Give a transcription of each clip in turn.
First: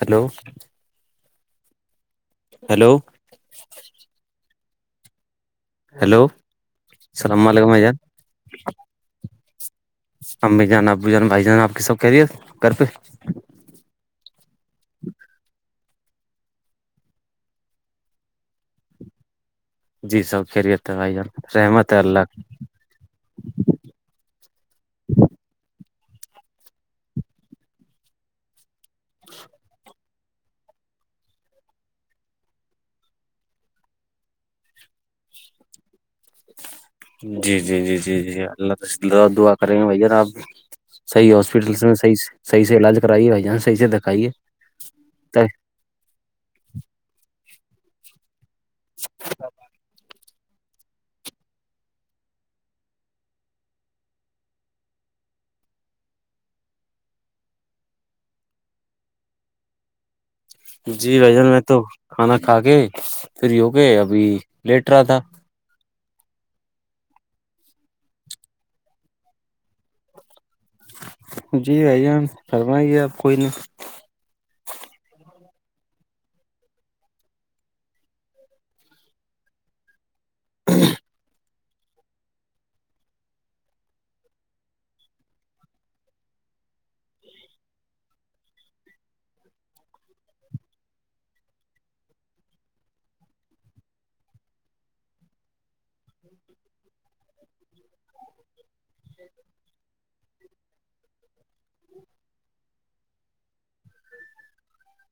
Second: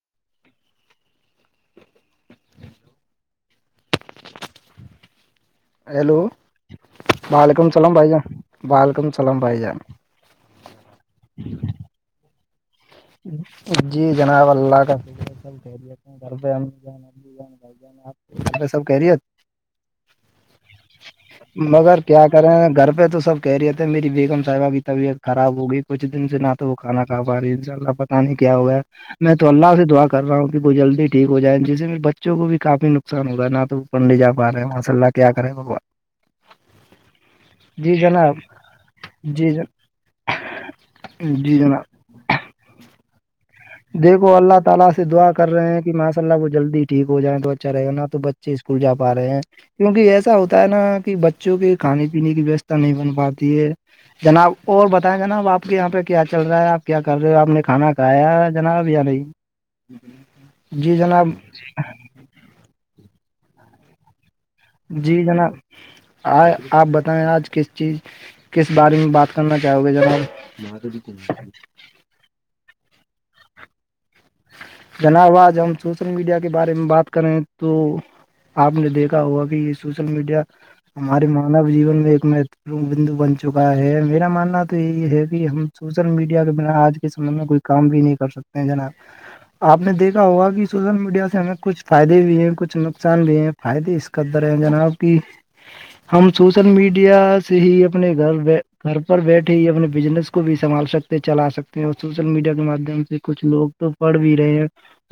Hello hello hello hello وعلیکم سلام بھائی جان وعلیکم سلام بھائی جان امی جانا ابو جانا بھائی جانا آپ کی سب کہہ رہیے گھر پہ جی جناب اللہ کا فکر آپ سارے سب کہہ رہی ہےت جی سب خیریت ہے بھائی جان رحمت ہے مگر اللہ کیا کریں گھر پہ تو سب کہہ رہے تھ مری بیگم صاحبہ کی طبیت خراب ہو گئی کچھ دن سے نہ تو وہ کانا کا پا رہی ان شاء اللہ پتا نہیں کیا ہوا میں تو اللہ سے دعا رہا ہوں کہ وہ جلدی ٹھیک جائے جس میں بچوں کو بھی کافی نقصان ہوگا نہ تو وہ پڑھےا رہے ہیں ماںسلہ کے کیا کریں بگوا جی جی جی جی جناب جی اللہ تع جی دعا کریں گے بھیا آپ بھی صح جی جناب ہاسپٹلس میں صحی صح سے علاج کرائیے بائی جانس دیکھو اللہ تعالی سے دعا کرے کہ ماء اللہ وہ جلدی ٹھیک ہو جائے تو اچھا رہ گا نہ تو اسکول جا رہے ہیں کیونکہ ایسا ہوتا ہوتا ہے نا کہ بچوں کے کھانے پینے کی ویوستھا نہیں بن پاتی ہے جناب اور بتائیں جناب آپ کے یہاں پہ کیا چل رہا ہے آپ کیا کر رہے ہو آپ نے کھانا کھایا ہے جناب یار جی جناب بھائی جان میں تو کھانا کھا کے پھر ہوو کے ابھی لیٹ رہا تھا جی جناب آ آپ بتائیں آج کس چیز کس بارے میں بات کرنا چاہو گے جناب جی بھائیان فرمائیں آپ کوئی نہ جناب آج ہم سوشل میڈیا کے بارے میں بات کریں تو آپ نے دیکھا ہوا کہ یہ سوشل میڈیا ہمارے مانو جیون میں ایک مہتوپ بندو بن چکا ہے میرا ماننا تو یہی ہے کہ ہم سوشل میڈیا کے بنا آج کے سمے میں کوئی کام بھی نہیں کر سکتے ہیں جناب آپ نے دیکھا ہوگا کہ سوشل میڈیا سے ہمیں کچھ فائدے بھی ہیں کچھ نقصان بھی ہیں فائدے اس قدر ہیں جناب کہ ہم سوشل میڈیا سے ہی اپنے گھر بی گھر پر بیٹھے ہی اپنے بزنس کو بھی سنبھال سکتے پ چلا سکتے ہیں اور سوشل میڈیا کے ماددھیم سے کچھ لوگ تو پڑھ بھی رہے ہیں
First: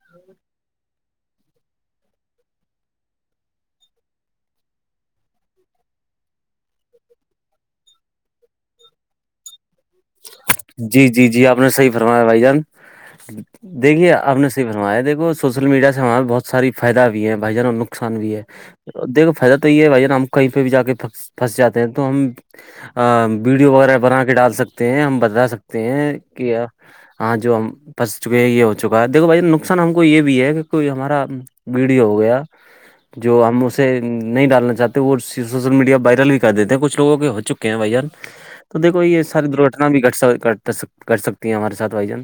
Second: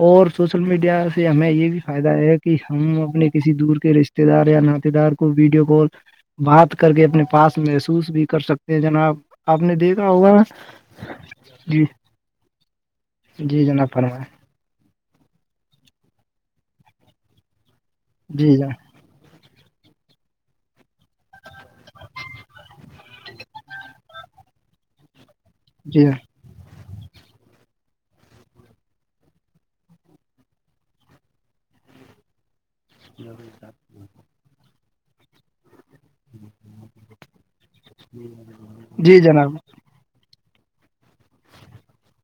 اور سوشل میڈیا ہمیں یہ بھی فائدہ ہے کہ ہم اپنے کسی دور کے رشتے دار یا ناات دار کو ویڈیو کال بات کر کے اپنے پاس محسوس بھی کر سکتے ہیں جناب آپ نے دیکھ جی جی جی آپ نے صحیح فرمایا بھائی جان جی جناب دیکھیے فرمائیں آپ نے بنوا ہے دیکو سوشل میڈیا سے ہمارے بہت ساری فائد بھی ہے بھائی جانوں نقصان بھی ہے جی جناب دیکھو فائدہ تو یہ ہے بھائی ہم کہیں پہ بھی جا کے پھنس جاتے ہیں تو ہم ا وڈیو وغیرہ بنا کے ڈال سکتے ہیں ہم بتا سکتے جی ہیں کہ ہاں جو ہم پنس چکے ہیں یہ ہو چکا ہے دیکو بھائی نقصان ہم کو یہ بھی ہے کہ کوئی ہمارا ویڈیو ہو گیا جو ہم اسے نہیں ڈالنا چاہتے وہ سوشل میڈیا بائ بھی کر دیتے ہیں کھ لو ہو کے ہو چکے ہیں بھائی ار تو دیکو جی یہ ساری جناب در نا بھی کر سکتی ہیں ہمارے سھ بھائی جن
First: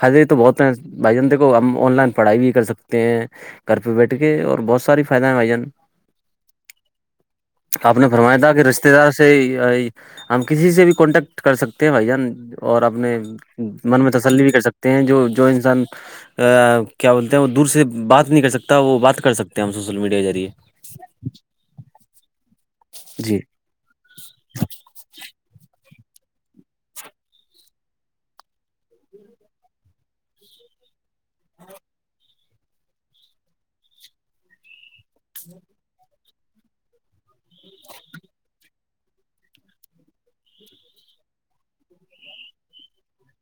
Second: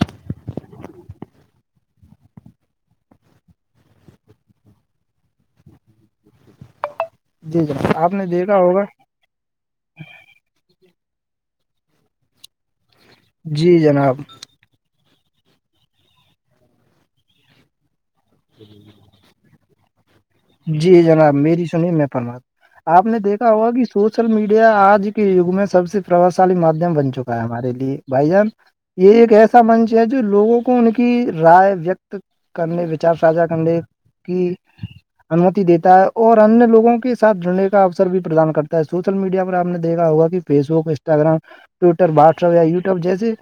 فائدے تو بہت ہیں بھائی جان دیکھو ہم آن لائن پڑھائی بھی کر سکتے ہیں گھر پہ بیٹھ کے اور بہت ساری فائدہ ہے بھائی جان جی جناب آپ نے فرمایا تھا دیکھا کہ ہوگا رشتے دار سے ہم کسی سے بھی کانٹیکٹ کر سکتے ہیں بھائی جان اور اپنے جی من جناب میں تسلی بھی کر سکتے ہیں جو جو انسان کیا بولتے ہیں وہ دور سے بات نہیں کر سکتا وہ بات کر سک ہیں ہم سوشل میڈیا کے ذریعے جی جناب میری سنی میں پرماد آپ نے جی دیکھا ہوا کہ سوشل میڈیا آج کے یگ میں سب سے پرباؤ شالی مادھیم بن چکا ہے ہمارے لیے بھائی جان یہ ایک ایسا منچ ہے جو لوگوں کو ان کی رائے وکت کرنے وچار ساھا کرنے کی انمتی دیتا ہے اور انیہ لووں کے سھ جڑنے کا اوسر بھی پردان کرتا ہے سوشل میڈیا پر آپ نے دیکھا ہوگا کہ Facebook Instagram Twitter WhatsApp یا یوٹیوب جیے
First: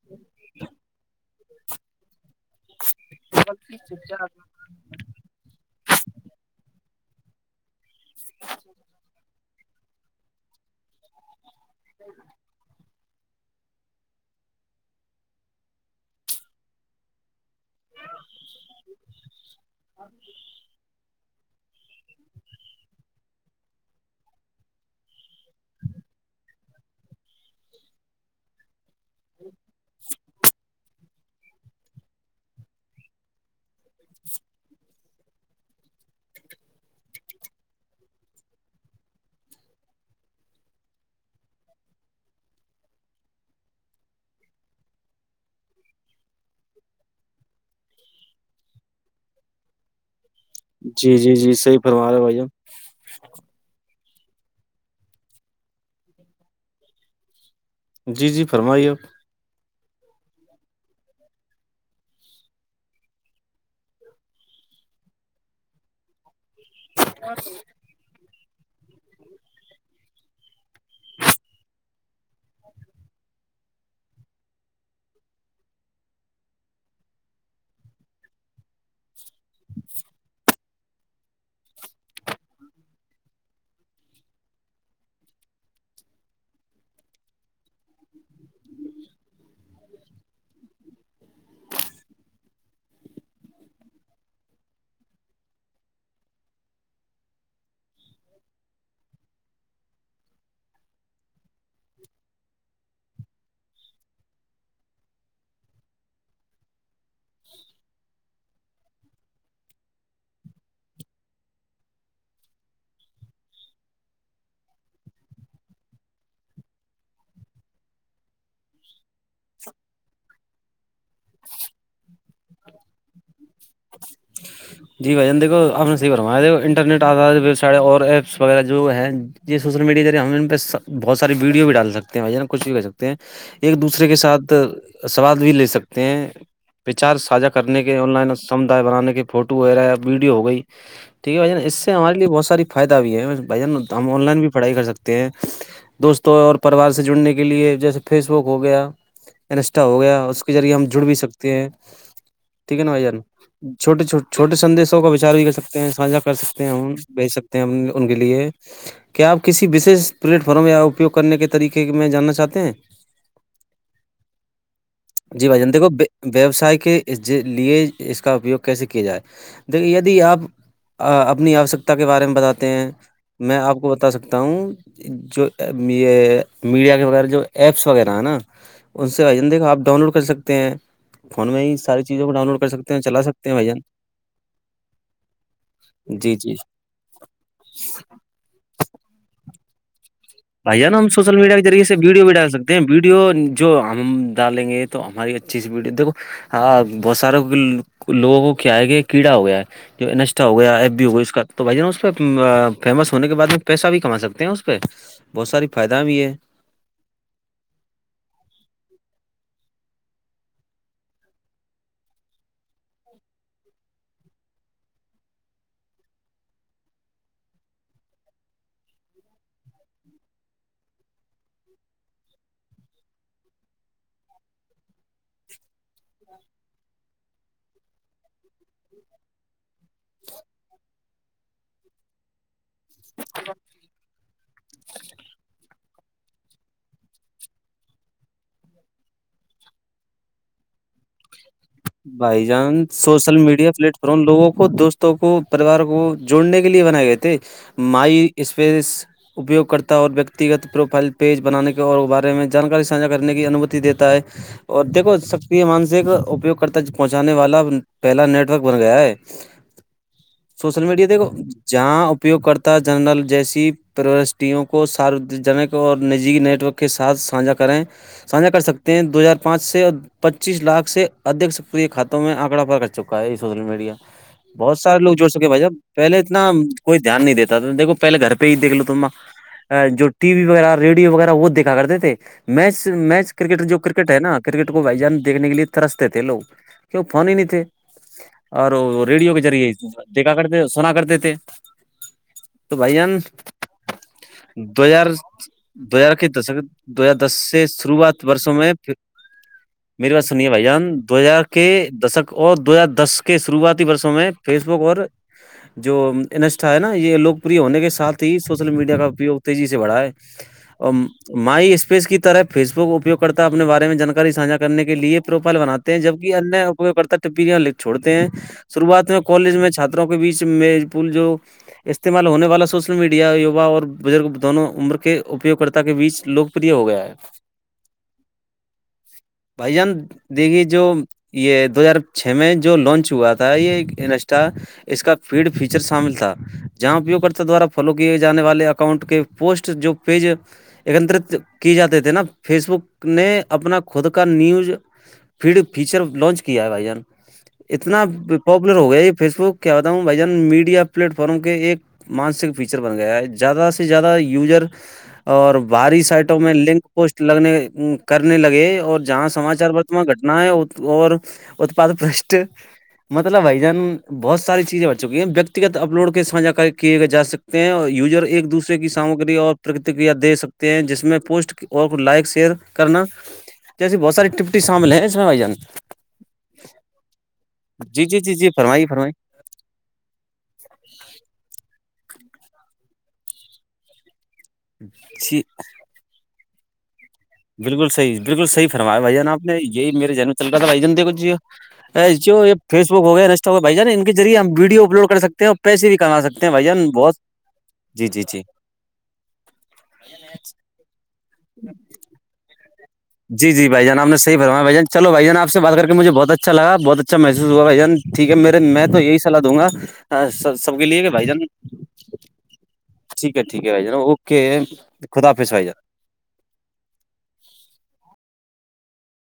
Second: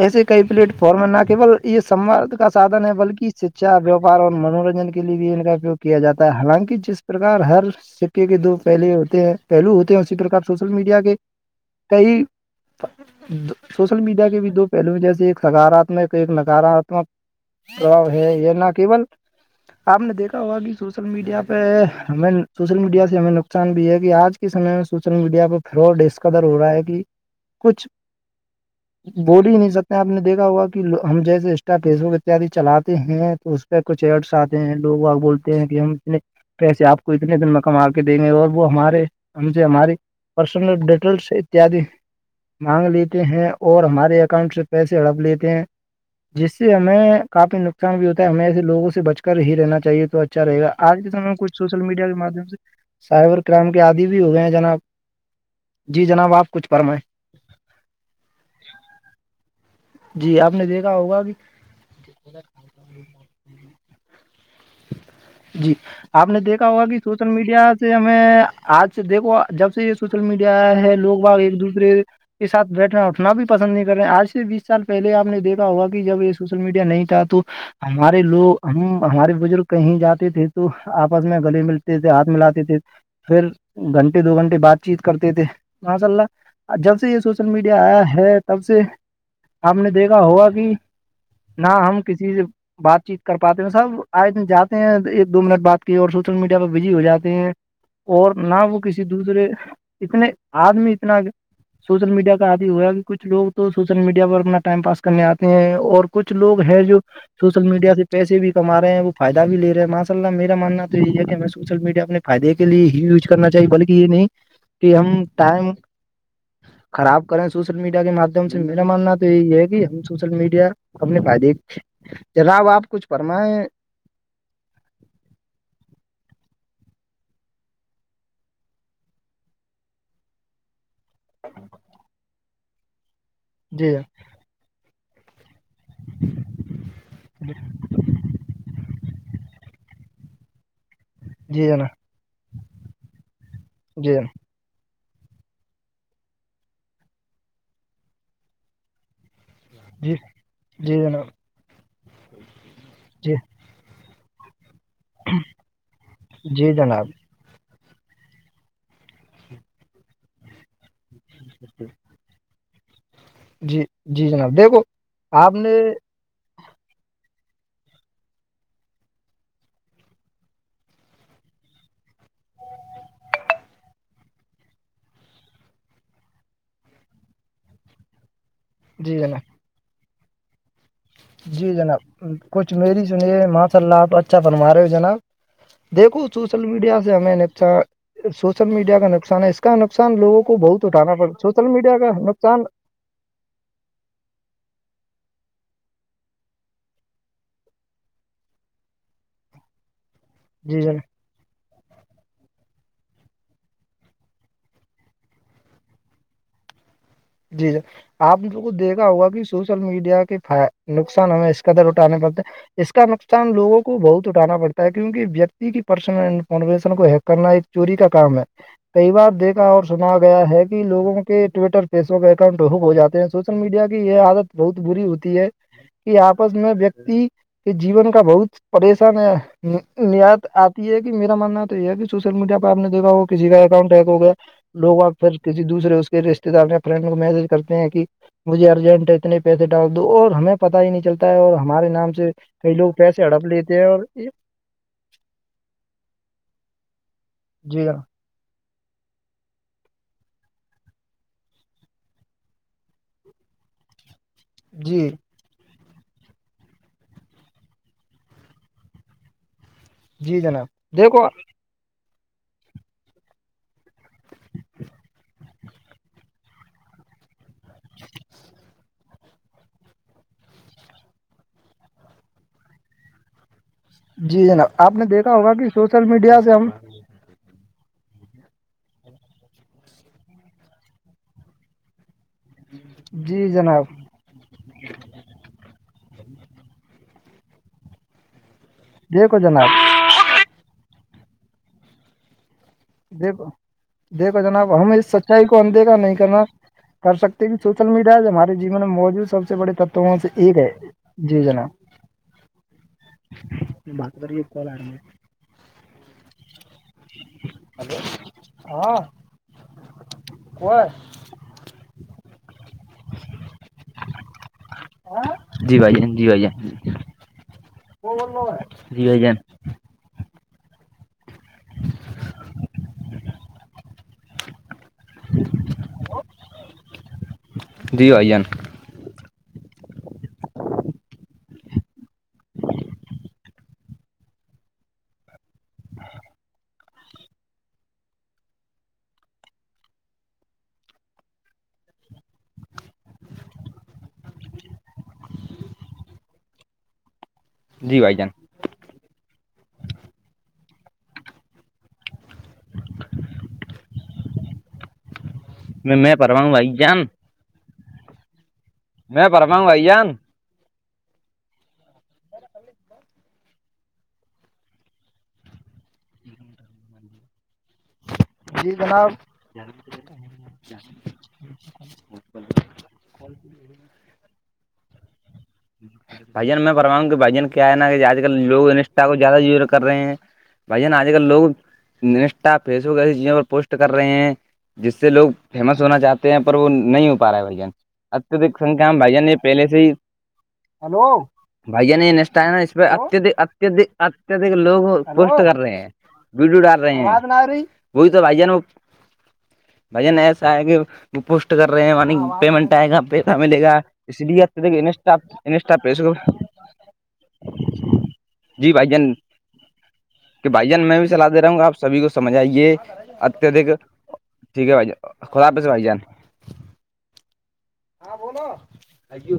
ایسے کئی پلیٹ فارم ہے نہ کےول یہ سواد کا سادھن ہے بلکہ شکچھا ویاپار اور منورنجن کے لیے بھی ان کا اپیوگ کیا جاتا ہے حالانکہ جس پرک ہر سکے کے دو پہلے ہوتے ہیں پہلو ہوتے ہیں اسی پرک سوشل میڈیا کے کئی روو سوشل میڈیا کے بھی دو پہلو میں جیسے ایک سکاراتمک ایک نکاراتمک رو ہے یہ نہ کیول آپ نے دیکھا ہوا کہ سوشل میڈیا پہ ہمیں سوشل میڈیا سے ہمیں نقصان بھی ہے کہ آج کے سمے میں سوشل میڈیا پہ تھراڈ اس کادر ہو رہا ہے کہ کچھ و بول ہی نہیں سکتے آپ نے دیکھا ہوگا کہ ہم جیسے انسٹا فیس بک اتیاد چلاتے ہیں تو پ کچھ ایس آتے ہیں لوگگ بول کہ ہم اتنے پیسے آپ کو اتنے دن میں کم آ کے دیں گے اور وہ ہمارے ہم سے ہماری پرسنل ڈیٹیلس اتد مانگ لیتے ہیں اور ہمارے اکاؤنٹ سے پیسے ہڑپ لیتے ہیں جس سے ہمیں کافی نقصان بھی ہوتا ہے ہمیں ایسے لگوں سے بچ کر ہی رہنا چاہیے تو رہے گ آج کے جی سمے میں جی کچھ جی صحیح سوشل میڈیا فرما کے رہے ہو بھائی مادم جان سے سائبر کرائم کے آدی بھی ہو گئے ہیں جناب جی جناب آپ کچھ کرم جی جی فرمائیے آپ جی آپ نے دیکھا ہوگا کہ [inaudible] جی آپ نے دیکھا ہوا کہ سوشل میڈیا سے ہمیں آج سے دیکو جب سے یہ سوشل میڈیا ہے لوگ باگ ایک دوسرے کے سھ بیٹھنا اٹھنا بھی پسند نہیں کر رہے آج سے بیس سال پہلے آپ نے دیکا ہوا کہ جب یہ سوشل میڈیا نہیں تھا تو ہمارے لوگ ہم ہمارے بزرگ کہیں جاتی تھی تو آپس میں گلی ملتے تھے ہاتھ ملاتے تھے پھر گھنٹے دو گھنٹے بات چیت کرتے تھے ماشاء اللہ جب سے یہ سوشل میڈیا آیا ہے تب سے ہم نے دیکھا ہوگا کہ نہ ہم کسی سے بات چیت کر پاتے ہیں سب آئے جاتے ہیں ایک دو منٹ بات کی اور سوشل میڈیا پہ بزی ہو جاتے ہیں اور نہ وہ کسی دوسرے اتنے آدمی اتنا سوشل میڈیا کا آدی ہو رہا کہ کچھ لوگ تو سوشل میڈیا پر اپنا ٹائم پاس کرنے آتے ہیں اور کچھ لوگ ہیں جو سوشل میڈیا سے پیسے بھی کما رہے ہیں وہ فائدہ بھی لے رہے ماشاء اللہ میرا ماننا تو یہ ہے کہ ہمیں سوشل میڈیا اپنے فائدے کے لی ہییوز کرنا چاہیے بلکہ یہ نہیں کہ ہم ٹائم خراب کریں سوشل میڈیا کے مادھیم سے میرا ماننا تو یہی ہے کہ ہم سوشل میڈیا اپنے بائی دیکھ جراب آپ کچھ فرمائیں جی بھائی جان دیکو آپ نےحی فرمایا دیک انٹرنیٹ آ سے اور ایپس وغیرہ جو ہے جی سوشل میڈیا ہم پہ بہت ساری ویڈیو بھی ڈال سکتے ہیں ن کچھ بھی کر سکتے ہیں ایک جی دوسرے کے ساتھ سواد بھی لے سکتے ہیں وچار ساھا کرنے کے آن لائن اور سمدائے بنانے کے فوٹو فوٹو وغیرہیا ویڈیو ہو گئی ٹھیک ہے بائیان جی اس سے جناب ہمارے بہت ساری فائد بھی ہے بھائی ہم جی آن جناب لائن بھی پڑھائی کر سکتے ہیں دوستوں اور پریوار سے جڑنے کے لیے جیسے فیس بک ہو گیا نسٹہ ہو جی جی گیا اس کے ذریعے ہم جی جڑ بھی جناب سکتے ہیں ٹھیک ہے نا بھ جان جی چھوٹے چھوٹے چھوٹے سندیشوں کا وچار بھی کر سکتے ہیں ساھا کر سکتے جی ہیں جناب بھیج سکتے ہیں ان کے لیے کیا آپ کسی وشیش پلیٹ فارم یا اپیوگ کرنے کے طریقے میں جاننا چاہتے ہیں جی جی جناب دیکھو جی آپ بھائی جان نے دیکھو بے- ویوسائے کے لیے اس کا اپیوگ کیسے کیا جائے دیک دی آپ اپنی آوشکتا کے بارے میں بتاتے ہیں میں آپ کو بتا سکتا ہوں جو یہ میڈیا کے وغیرہ جو ایپس وغیرہ ہیں نا ان جی سے آ جناب دیکھا آپ ڈاؤن لوڈ کر سکتے ہیں فون میں جی ہی ساری جناب چیزوں کو ڈاؤن لوڈ کر کچھ سکتے ہیں میری چلا سنیے سکتے ہیں بھائی ماشاء جان اللہ آپ اھا اچھا فنما رہے ہو جناب دیکھو جی جی سوشل میڈیا سے ہم ن سوشل میڈیا کا نقصان ہے اس کا نقصان لگوں کو بھائی بہت جان ہم اٹھانا پڑتا ہے کے سوشل ذریعے سے میڈیا کا ویڈیو بھی ڈال نقصان سکتے ہیں ویڈیو جو ہم ڈالیں گے تو ہماری اچھی سی ویڈیو دیکھو ہاں بہت سارے لوگوں کو کیا ہے کہ کیڑا ہو گیا ہے جو اا ہو گیا جی جناب ای ہو گئی اس کا تو بھائی ج نا اس پہ فیمس ہونے کے بعد میں پیسہ بھی کما سکتے ہیں اس پہ بہت ساری فائدہ بھی ہے جی جر آپ کو دیکھا ہوگا کہ سوشل میڈیا کے نقصان ہمیں اس قدر اٹھانے پڑتے اس کا نقصان لوگوں کو بہت اٹھانا پڑتا ہے کیونکہ ویکتی کی پرسنل انفارمیشن کو ہیک کرنا ایک چوری کا کام ہے کئی بار دیکھا اور سنا گیا ہے کہ لوگوں کے ٹویٹر فیس بک اکاؤنٹب ہو جاتے ہیں سوشل میڈیا کی یہ عادت بہت بری ہوتی ہے کہ آپس میں ویکتی کے جیون کا بہت پریشان ہے نیایت آتی ہے کہ میرا ماننا تو یہ ہے کہ سوشل میڈیا پہ آپ دیکھا وہ کسی کا اکاؤنٹ ہیک ہو گیا لوگ آب پھر کسی دوسرے اس کے رشتے دار نے فرینڈ کو میسج کرتے ہیں کہ مجھے ارجنٹ ہے اتنے پیسے ڈال دو اور ہمیں پتہ ہی نہیں چلتا ہے اور ہمارے نام سے بھائی کئی جان لوگ پیسے سوشل ہڑپ میڈیا لیتے ہیں پلیٹ اور فارم یہ لوگوں دوستوں کو پریوار کو جوڑنے کے لیے بنائے گئے تھے جی جناب مائی اسپیس اپیوگ کررتا اور ویکتیگت پروفائل پیج بنانے کے اور بارے میں جانکاری سانھا کرنے کی انمتی دیتا ہے اور جی دیکھو سکتی مان سےک اپیوگ کرتا پہنچانے والا پہلا نیٹورک بن گیا ہے جی جناب سوشل میڈیا د دیکھو کو جہاں اپیوگ کررتا جنرل جیسی پروسوں کو ساروجنک اور نجییکی نیٹ ورک کے ساتھ سانھا کریں سانھا کر سکتے ہیں دو ہزار پانچ سے اور پچیس لاکھ سے ادھ سکریے خاتوں میں آنکڑا پ کر چکا ہے یہ سوشل میڈیا جی جناب بہت آپ سارے نے لوگ جوڑ دیکھا سکے ہوگا بھائی کہ جب سوشل پہلے میڈیا اتنا سے ہم کوئی دھیان نہیں دیتا تھامیکھو پہے گھر پہ ہی دیک لو تما جو ٹی وی وغیرہ ریڈیو وغیرہ وہ دیکھا کرتے تھے میچ میچ ک جی کرکٹر جو جناب کرکٹ ہے نا کرکٹ کو وجان دیکنے کے لیے طرا تھے لوگ کی فون ہی نہیں تھے اور ریڈیو دیکھو کے ذریعے جناب ہی دیکھا کرتے سنا کرتے تھے تو بھائی جان دیکھو دیکھو جناب دو ہم اس ہزار سچائی کو اندیکھا دو نہیں ہزار کے کرنا دشک دو کر ہزار دس سکتے کہ سے سوشل میڈیا شروعات جو ہمارے برسوں جین میں موجود سب سے بڑے تتو میری وہاں بات سے سنیے ایک بھائی ہے جان دو ہزار جی کے جناب دشک اور دو ہزار دس کے شروعات ورسوں بات میں کریے فیس کال آ بک رہی اور جو انسٹا ہے نا یہ لوگ ہونے کے ہے ساتھ ہی سوشل میڈیا کا اپیگ تیزی سے بڑھا ہے وہ مائی اسپیس کی طرح فیس بک اپیو کرتا اپنے بارے میں جانکاری سانھا کرنے کے لیے پروفائل جی بناتے بھائی ہیں جان جی جبکہ بھائی جان انیہ اپیوگ کرتا پیاں چھوڑتے ہیں جی شروعات میں بھائی جان کالج میں چھاتروں کے بیچ می پل جو استعمال ہونے والا سوشل میڈیایوا اور بزرگ دونوں عمر کے اپیوگکرتا کے بیچ لوکپریہ ہو گیا ہے جی بھائی جان بھجن دیکھ جو یہ دو ہزار چھ میں جو لانچ ہوا تھا یہ انسٹا اس کا فیڈ فیچر شامل تھا جہاں اپیو کررتا دوارا فالو کیے جے والے اکاؤنٹ کے پوسٹ جو پیج ایکترت کیے جاتے تھے نا فیس بک نے اپنا خود کا نیوز پھر فیچر لانچ کیا ہے بھائی جان جی اتنا بھائی جان پاپولر ہو گیا یہ فیس بک کیا بتا ہوں بھائی جان میڈیا پلیٹ فارم کے ایک مانسک فیچر بن گیا ہے زیادہ سے زیادہ یوزر اور میں باہری سائٹوں پرواں ہوں میں بھائی لنک جان پوسٹ لگنے کرنے لگے اور میں جہاں پرواں ہوں سماچار بھائی برتمان جان گٹ نہ ہے اور اتپاد بشٹ مطلب بائی جان بہت ساری چیزیں بھ چکی ہیں ویکتیگت اپلوڈ کے ساھا کیے گئے جا سک تو یوزر [unintelligible] ایک جی دوسرے کی جناب سامگری اور پرتکریا دے سکتے ہیں جس میں پوسٹ اور لائک شیئر کرنا جیسیے بہت ساری ٹپٹی شامل ہے اس میں بھائی جان بھ جان میں فرماؤ گ کہ بھائی جان کیا ہے نا کہ جی آج جی کل جی جی لو فرمائیے انشٹا فرمائیے کو زیادہ ج کر رہے ہیں بھائی جانا آج کل لوگ انسٹا فیس بک ایسی چیزوں پر پوسٹ کر رہے ہیں جس سے لوگ جی فیمس ہونا چاہتے ہیں پر وہ نہیں ہو پا رہا ہے بھائی جان بالکل صحیح بالکل اتدک صح سنکھیا میں فرمایا بھائی جان بائیان آپ نے پہلے سے یہی ہی میرے جن ل تھا بائی جان ہلو دیکھ بھیا نے انسٹا ہے یہ نا اس پہ فیس بک ہو گیا اتدک انٹ ہو اتدک بھان کے ریے ہم اتدک ویڈیو لوگ اپ لوڈ کر پوسٹ سکتے ہیں اور رہے پیسے بھی کما سکتے ہیں ویڈیو ڈال بھ رہے بہت ہیں جی وہی تو جی بھائی جی جان وہ بھائی ن ایسا ہے کہ وہ پوسٹ کر رہے ہیں پیمنٹ آئے گا پیسہ جی ملے جی گا بائی جان آ اس نےحی لیے برما بھائی اتدک جان چو انسٹا بھائی جانپ سے بات انسٹا کر مجھے پیسوں کو۔ بہت اچھا لا بہت اچھا محسوس ہواھ ٹھیک ہے میرے جی میں بھائی تو جان یہیحلاحوں گا کہ بھائی سب کے جان میں لیے بھی کہ بھائی چلا جان د رہوں گا آپ سبھی کو سمجھائیے ٹھیک ہے ٹھیک اتیہدھک ہے بھائی جان اوکے ٹھیک ہے بھائی خدافظ بھائی جان ہاں بولو آ